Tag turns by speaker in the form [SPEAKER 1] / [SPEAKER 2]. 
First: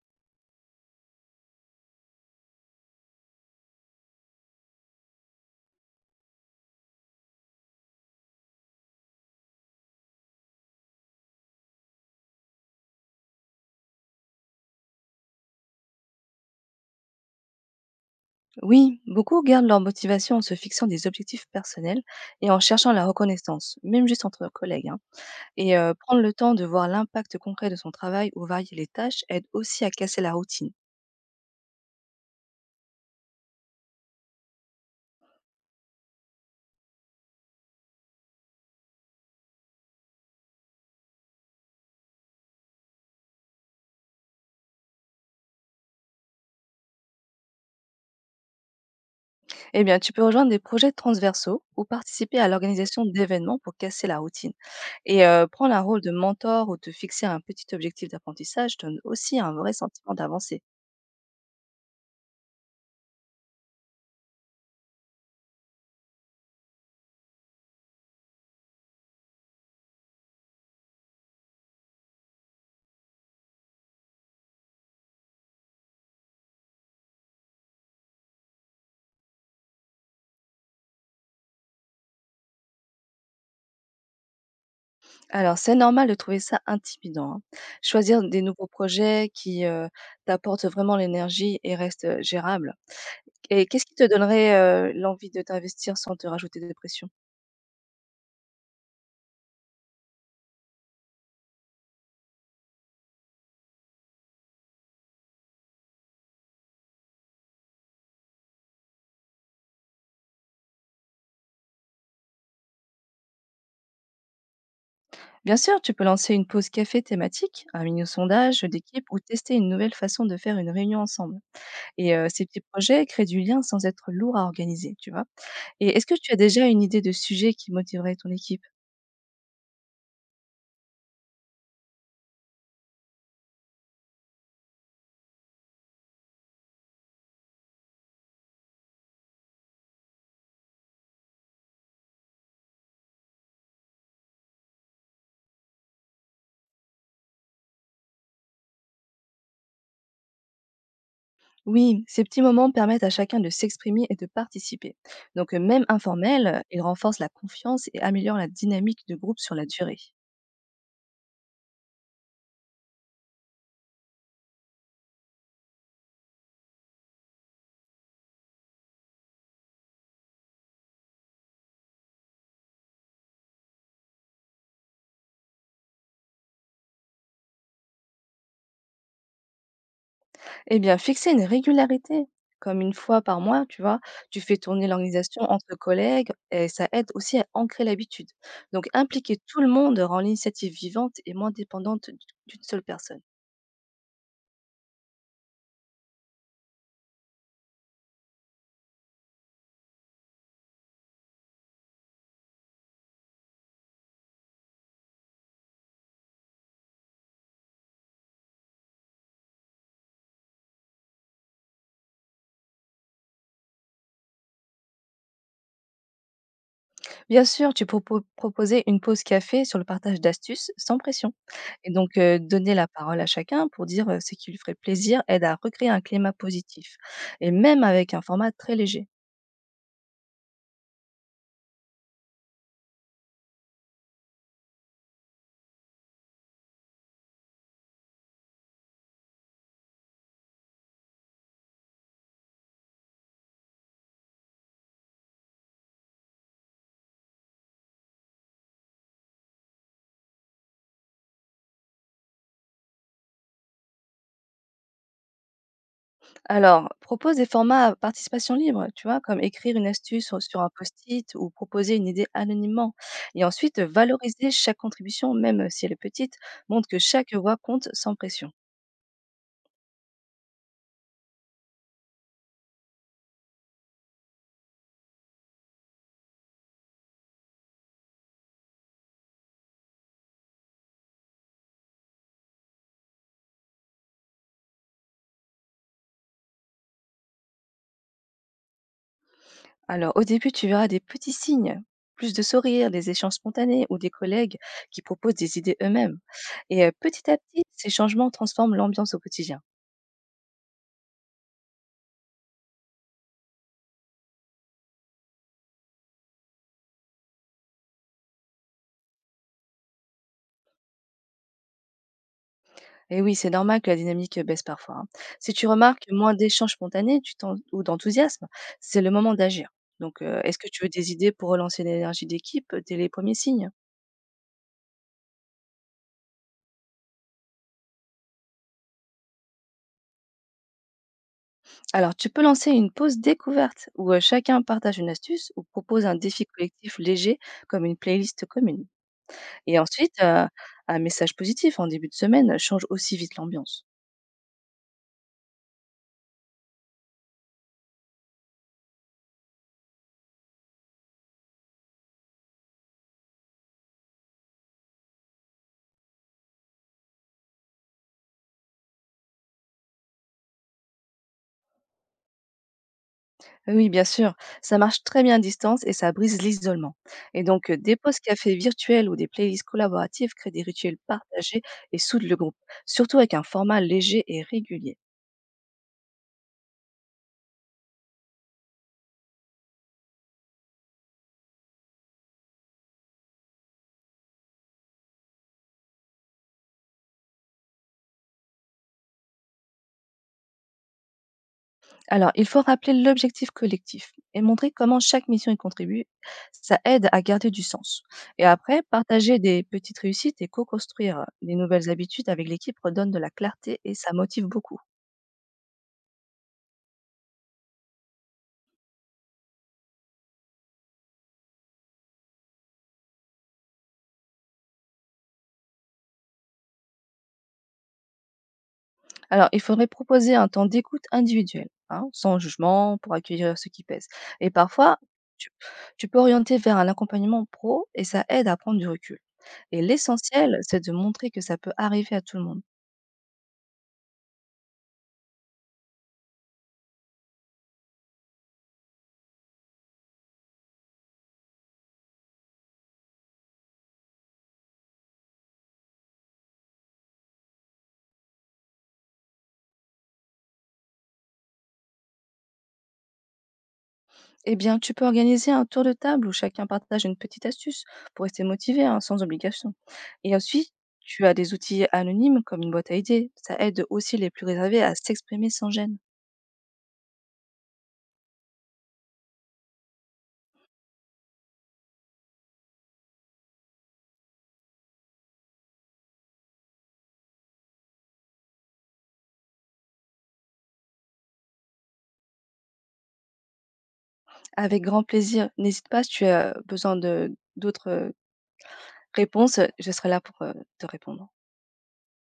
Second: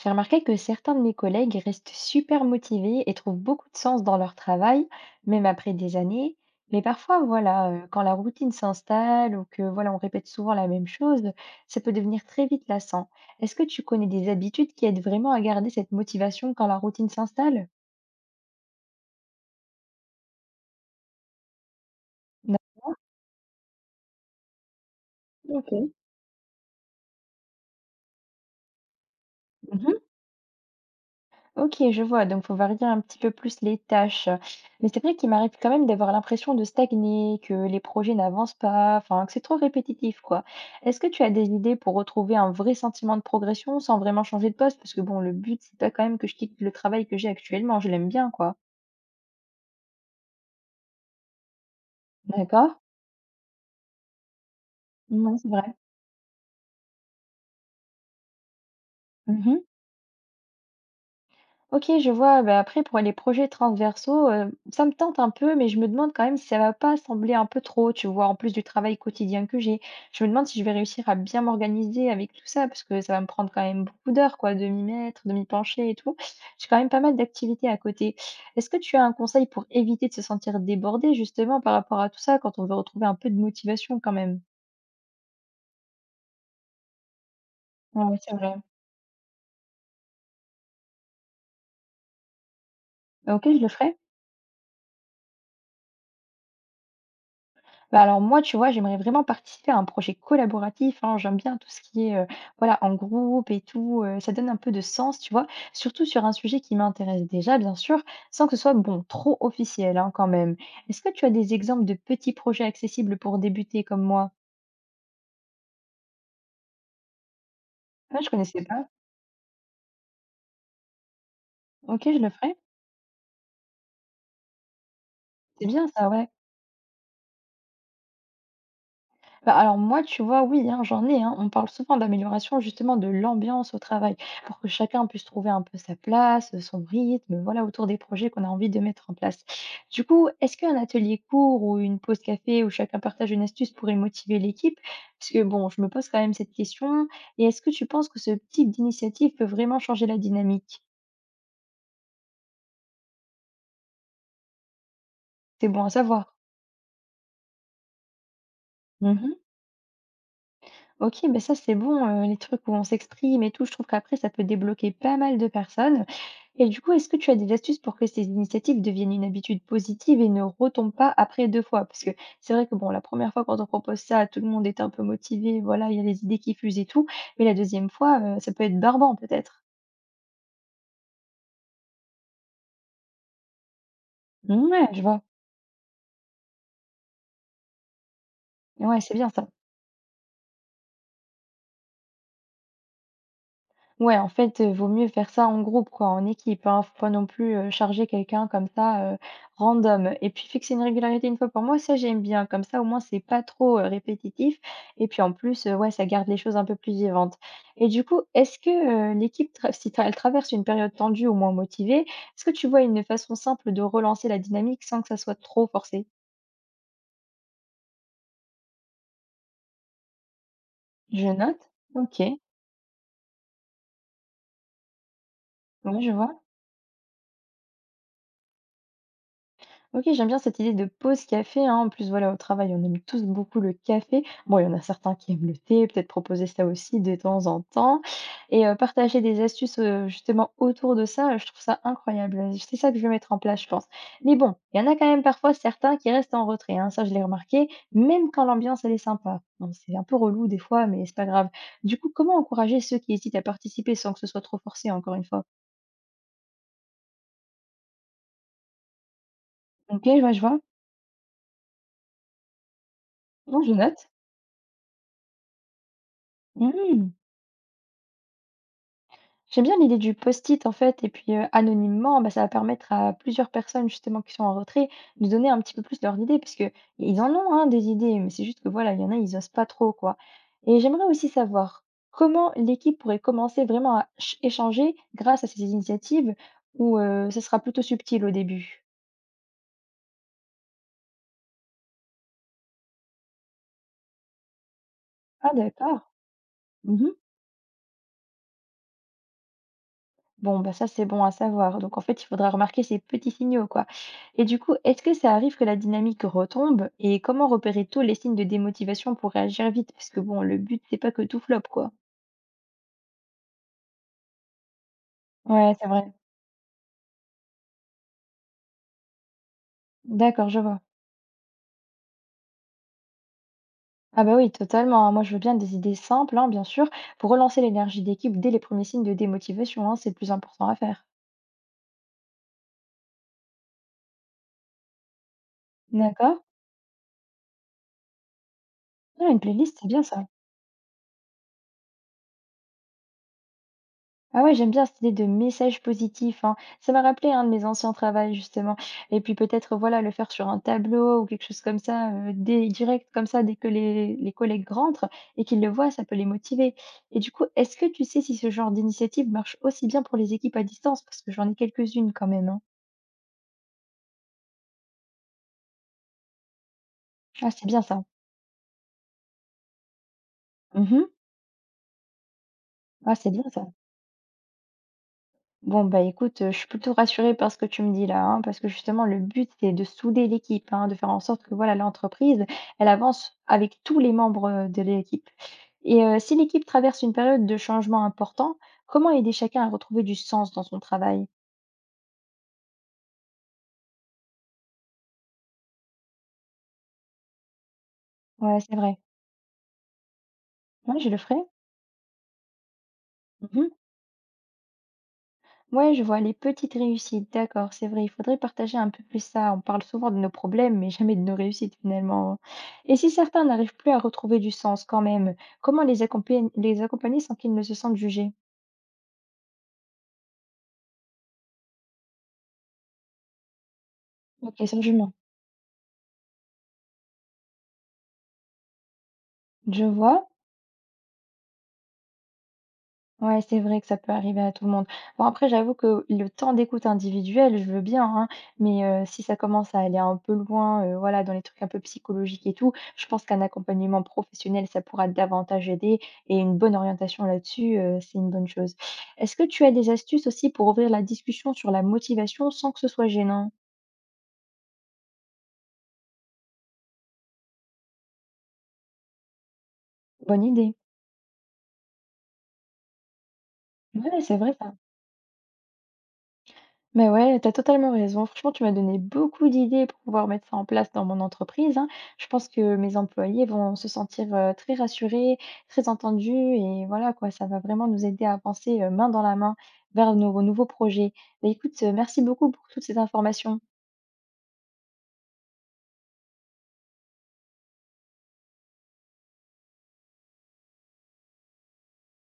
[SPEAKER 1] J'ai remarqué que certains de mes collègues restent super motivés et trouvent beaucoup de sens dans leur travail, même après des années. Mais parfois, voilà, quand la routine s'installe ou que voilà, on répète souvent la même chose, ça peut devenir très vite lassant. Est-ce que tu connais des habitudes qui aident vraiment à garder cette motivation quand la routine s'installe?
[SPEAKER 2] Oui, beaucoup gardent leur motivation en se fixant des objectifs personnels et
[SPEAKER 1] Non.
[SPEAKER 2] en cherchant la reconnaissance, même juste entre collègues, hein.
[SPEAKER 1] Ok.
[SPEAKER 2] Prendre le temps de voir l'impact concret de son travail ou varier les tâches aide aussi à casser la routine.
[SPEAKER 1] OK, je vois, donc faut varier un petit peu plus les tâches. Mais c'est vrai qu'il m'arrive quand même d'avoir l'impression de stagner, que les projets n'avancent pas, enfin que c'est trop répétitif, quoi. Est-ce que tu as des idées pour retrouver un vrai sentiment de progression sans vraiment changer de poste? Parce que bon, le but, c'est pas quand même que je quitte le travail que j'ai actuellement, je l'aime bien, quoi.
[SPEAKER 2] Eh bien, tu peux rejoindre des projets transversaux ou participer à
[SPEAKER 1] D'accord?
[SPEAKER 2] l'organisation d'événements pour casser la routine.
[SPEAKER 1] Non, c'est
[SPEAKER 2] Prendre
[SPEAKER 1] vrai.
[SPEAKER 2] un rôle de mentor ou te fixer un petit objectif d'apprentissage donne aussi un
[SPEAKER 1] Mhm.
[SPEAKER 2] vrai sentiment d'avancée.
[SPEAKER 1] OK, je vois, bah, après pour les projets transversaux, ça me tente un peu, mais je me demande quand même si ça va pas sembler un peu trop, tu vois? En plus du travail quotidien que j'ai. Je me demande si je vais réussir à bien m'organiser avec tout ça, parce que ça va me prendre quand même beaucoup d'heures quoi, de m'y mettre, de m'y pencher et tout. J'ai quand même pas mal d'activités à côté. Est-ce que tu as un conseil pour éviter de se sentir débordé justement par rapport à tout ça, quand on veut retrouver un peu de motivation quand même?
[SPEAKER 2] Alors, c'est normal de trouver ça intimidant, hein.
[SPEAKER 1] Ouais,
[SPEAKER 2] Choisir
[SPEAKER 1] c'est
[SPEAKER 2] des
[SPEAKER 1] vrai.
[SPEAKER 2] nouveaux projets qui, t'apportent vraiment l'énergie et restent, gérables.
[SPEAKER 1] OK, je
[SPEAKER 2] Et
[SPEAKER 1] le
[SPEAKER 2] qu'est-ce qui
[SPEAKER 1] ferai.
[SPEAKER 2] te donnerait, l'envie de t'investir sans te rajouter de pression?
[SPEAKER 1] Bah, alors moi, tu vois, j'aimerais vraiment participer à un projet collaboratif, hein. J'aime bien tout ce qui est, voilà, en groupe et tout, ça donne un peu de sens, tu vois? Surtout sur un sujet qui m'intéresse déjà, bien sûr, sans que ce soit, bon, trop officiel, hein, quand même. Est-ce que tu as des exemples de petits projets accessibles pour débuter comme moi?
[SPEAKER 2] Bien sûr, tu peux lancer une pause café thématique, un
[SPEAKER 1] Ah, je connaissais
[SPEAKER 2] mini-sondage
[SPEAKER 1] pas.
[SPEAKER 2] d'équipe ou tester une nouvelle façon de faire une réunion ensemble.
[SPEAKER 1] OK, je le
[SPEAKER 2] Ces
[SPEAKER 1] ferai.
[SPEAKER 2] petits projets créent du lien sans être lourd à organiser, tu vois?
[SPEAKER 1] C'est bien
[SPEAKER 2] Et est-ce
[SPEAKER 1] ça,
[SPEAKER 2] que
[SPEAKER 1] ouais.
[SPEAKER 2] tu as déjà une idée de sujet qui motiverait ton équipe?
[SPEAKER 1] Bah, alors moi, tu vois, oui, hein, j'en ai, hein. On parle souvent d'amélioration justement de l'ambiance au travail pour que chacun puisse trouver un peu sa place, son rythme, voilà, autour des projets qu'on a envie de mettre en place. Du coup, est-ce qu'un atelier court ou une pause café où chacun partage une astuce pourrait motiver l'équipe? Parce que bon, je me pose quand même cette question. Et est-ce que tu penses que ce type d'initiative peut vraiment changer la dynamique?
[SPEAKER 2] Oui, ces petits moments permettent à chacun de s'exprimer et de participer.
[SPEAKER 1] C'est bon
[SPEAKER 2] Même
[SPEAKER 1] à savoir.
[SPEAKER 2] informel, ils renforcent la confiance et améliorent la dynamique de groupe sur la durée.
[SPEAKER 1] OK, mais ça, c'est bon, les trucs où on s'exprime et tout, je trouve qu'après ça peut débloquer pas mal de personnes et du coup, est-ce que tu as des astuces pour que ces initiatives deviennent une habitude positive et ne retombent pas après 2 fois? Parce que c'est vrai que, bon, la première fois quand on propose ça, tout le monde est un peu motivé, voilà, il y a les idées qui fusent et tout, mais la deuxième fois, ça peut être barbant peut-être?
[SPEAKER 2] Eh bien, fixer une régularité, comme une fois par mois, tu vois, tu fais
[SPEAKER 1] Mmh,
[SPEAKER 2] tourner
[SPEAKER 1] ouais, je vois.
[SPEAKER 2] l'organisation entre collègues et ça aide aussi à ancrer l'habitude. Donc
[SPEAKER 1] Ouais, c'est bien
[SPEAKER 2] impliquer
[SPEAKER 1] ça.
[SPEAKER 2] tout le monde rend l'initiative vivante et moins dépendante d'une seule personne.
[SPEAKER 1] Ouais, en fait, vaut mieux faire ça en groupe quoi, en équipe, hein. Faut pas non plus, charger quelqu'un comme ça, random et puis fixer une régularité une fois par mois, ça j'aime bien. Comme ça, au moins, c'est pas trop, répétitif et puis en plus, ouais, ça garde les choses un peu plus vivantes et du coup, est-ce que, l'équipe tra si tra elle traverse une période tendue ou moins motivée, est-ce que tu vois une façon simple de relancer la dynamique sans que ça soit trop forcé?
[SPEAKER 2] Bien sûr, tu peux proposer une pause café sur le partage d'astuces sans
[SPEAKER 1] Je
[SPEAKER 2] pression.
[SPEAKER 1] note. OK.
[SPEAKER 2] Donner la parole à chacun pour dire ce qui lui ferait plaisir aide à recréer un
[SPEAKER 1] Ouais, je
[SPEAKER 2] climat
[SPEAKER 1] vois.
[SPEAKER 2] positif. Et même avec un format très léger.
[SPEAKER 1] OK, j'aime bien cette idée de pause café, hein. En plus, voilà, au travail, on aime tous beaucoup le café. Bon, il y en a certains qui aiment le thé, peut-être proposer ça aussi de temps en temps. Et partager des astuces justement autour de ça, je trouve ça incroyable. C'est ça que je vais mettre en place, je pense. Mais bon, il y en a quand même parfois certains qui restent en retrait, hein. Ça, je l'ai remarqué, même quand l'ambiance, elle est sympa. Bon, c'est un peu relou des fois, mais c'est pas grave. Du coup, comment encourager ceux qui hésitent à participer sans que ce soit trop forcé, encore une fois?
[SPEAKER 2] Alors, propose des formats à participation libre, tu vois, comme écrire une
[SPEAKER 1] OK, je
[SPEAKER 2] astuce
[SPEAKER 1] vois, je
[SPEAKER 2] sur
[SPEAKER 1] vois.
[SPEAKER 2] sur un post-it ou proposer une idée anonymement. Et
[SPEAKER 1] Non, je
[SPEAKER 2] ensuite,
[SPEAKER 1] note.
[SPEAKER 2] valoriser chaque contribution, même si elle est petite, montre que
[SPEAKER 1] Mmh.
[SPEAKER 2] chaque voix compte sans pression.
[SPEAKER 1] J'aime bien l'idée du post-it en fait et puis, anonymement, bah, ça va permettre à plusieurs personnes justement qui sont en retrait de donner un petit peu plus leurs idées parce que ils en ont, hein, des idées, mais c'est juste que voilà, il y en a, ils osent pas trop quoi et j'aimerais aussi savoir comment l'équipe pourrait commencer vraiment à ch échanger grâce à ces initiatives ou, ce sera plutôt subtil au début?
[SPEAKER 2] Alors, au début, tu verras des petits signes, plus de sourires, des échanges spontanés ou des collègues qui proposent
[SPEAKER 1] Ah
[SPEAKER 2] des idées
[SPEAKER 1] d'accord.
[SPEAKER 2] eux-mêmes.
[SPEAKER 1] Mmh.
[SPEAKER 2] Petit à petit, ces changements transforment l'ambiance au quotidien.
[SPEAKER 1] Bon, bah, ça, c'est bon à savoir. Donc, en fait, il faudra remarquer ces petits signaux, quoi. Et du coup, est-ce que ça arrive que la dynamique retombe? Et comment repérer tôt les signes de démotivation pour réagir vite? Parce que bon, le but, c'est pas que tout flop, quoi.
[SPEAKER 2] Et oui, c'est normal que la dynamique baisse parfois, hein. Si tu
[SPEAKER 1] Ouais, c'est vrai.
[SPEAKER 2] remarques moins d'échanges spontanés ou d'enthousiasme, c'est le moment d'agir.
[SPEAKER 1] D'accord,
[SPEAKER 2] Est-ce
[SPEAKER 1] je
[SPEAKER 2] que
[SPEAKER 1] vois.
[SPEAKER 2] tu veux des idées pour relancer l'énergie d'équipe dès les premiers signes?
[SPEAKER 1] Ah bah oui, totalement, hein. Moi, je veux bien des idées simples, hein, bien sûr, pour relancer l'énergie d'équipe dès les premiers signes de démotivation, hein, c'est le plus important à faire.
[SPEAKER 2] Alors, tu peux lancer une pause découverte où chacun partage une astuce ou propose un
[SPEAKER 1] D'accord?
[SPEAKER 2] défi collectif léger comme une playlist commune.
[SPEAKER 1] Ah, une playlist,
[SPEAKER 2] Et
[SPEAKER 1] c'est bien
[SPEAKER 2] ensuite,
[SPEAKER 1] ça.
[SPEAKER 2] heu, un message positif en début de semaine change aussi vite l'ambiance.
[SPEAKER 1] Ah ouais, j'aime bien cette idée de message positif, hein. Ça m'a rappelé un de mes anciens travaux justement. Et puis peut-être, voilà, le faire sur un tableau ou quelque chose comme ça, direct comme ça, dès que les collègues rentrent et qu'ils le voient, ça peut les motiver. Et du coup, est-ce que tu sais si ce genre d'initiative marche aussi bien pour les équipes à distance? Parce que j'en ai quelques-unes quand même, hein.
[SPEAKER 2] Oui, bien sûr, ça marche très bien à distance et ça brise l'isolement.
[SPEAKER 1] Ah, c'est bien
[SPEAKER 2] Des
[SPEAKER 1] ça.
[SPEAKER 2] pauses café virtuelles ou des playlists collaboratives créent des rituels
[SPEAKER 1] Mhm.
[SPEAKER 2] partagés et soudent le groupe,
[SPEAKER 1] Ah,
[SPEAKER 2] surtout
[SPEAKER 1] c'est
[SPEAKER 2] avec un
[SPEAKER 1] bien ça.
[SPEAKER 2] format léger et régulier.
[SPEAKER 1] Bon, bah, écoute, je suis plutôt rassurée par ce que tu me dis là, hein, parce que justement le but c'est de souder l'équipe, hein, de faire en sorte que voilà l'entreprise, elle avance avec tous les membres, de l'équipe et si l'équipe traverse une période de changement important, comment aider chacun à retrouver du sens dans son travail?
[SPEAKER 2] Alors, il faut rappeler l'objectif collectif et montrer comment chaque mission y contribue. Ça aide à garder du sens. Et
[SPEAKER 1] Ouais, c'est
[SPEAKER 2] après,
[SPEAKER 1] vrai.
[SPEAKER 2] partager des petites réussites et
[SPEAKER 1] Moi je le
[SPEAKER 2] co-construire,
[SPEAKER 1] ferai.
[SPEAKER 2] des nouvelles habitudes avec l'équipe redonne de la
[SPEAKER 1] Mmh.
[SPEAKER 2] clarté et ça motive beaucoup.
[SPEAKER 1] Ouais, je vois les petites réussites, d'accord, c'est vrai, il faudrait partager un peu plus ça. On parle souvent de nos problèmes, mais jamais de nos réussites finalement. Et si certains n'arrivent plus à retrouver du sens quand même, comment les accompagner sans qu'ils ne se sentent jugés?
[SPEAKER 2] Alors, il faudrait proposer un temps d'écoute individuel, hein, sans jugement, pour accueillir ce qui pèse. Et
[SPEAKER 1] Ok, sans
[SPEAKER 2] parfois,
[SPEAKER 1] jugement.
[SPEAKER 2] tu, tu peux orienter vers un accompagnement pro et ça aide à prendre du recul. Et
[SPEAKER 1] Je vois.
[SPEAKER 2] l'essentiel, c'est de montrer que ça peut arriver à tout le monde.
[SPEAKER 1] Ouais, c'est vrai que ça peut arriver à tout le monde. Bon, après, j'avoue que le temps d'écoute individuelle, je veux bien, hein, mais si ça commence à aller un peu loin, voilà, dans les trucs un peu psychologiques et tout, je pense qu'un accompagnement professionnel, ça pourra davantage aider et une bonne orientation là-dessus, c'est une bonne chose. Est-ce que tu as des astuces aussi pour ouvrir la discussion sur la motivation sans que ce soit gênant?
[SPEAKER 2] Eh bien, tu peux organiser un tour de table où chacun partage une petite astuce pour rester motivé, hein, sans obligation. Et
[SPEAKER 1] Bonne
[SPEAKER 2] ensuite,
[SPEAKER 1] idée.
[SPEAKER 2] tu as des outils anonymes comme une boîte à idées. Ça aide aussi
[SPEAKER 1] Ouais,
[SPEAKER 2] les
[SPEAKER 1] c'est
[SPEAKER 2] plus
[SPEAKER 1] vrai, ça.
[SPEAKER 2] réservés à s'exprimer sans gêne.
[SPEAKER 1] Mais ouais, t'as totalement raison. Franchement, tu m'as donné beaucoup d'idées pour pouvoir mettre ça en place dans mon entreprise, hein. Je pense que mes employés vont se sentir, très rassurés, très entendus et voilà quoi, ça va vraiment nous aider à avancer, main dans la main vers nos nouveaux projets. Bah, écoute, merci beaucoup pour toutes ces informations.
[SPEAKER 2] Avec grand plaisir. N'hésite pas si tu as besoin de d'autres réponse, «Je serai là pour, te répondre».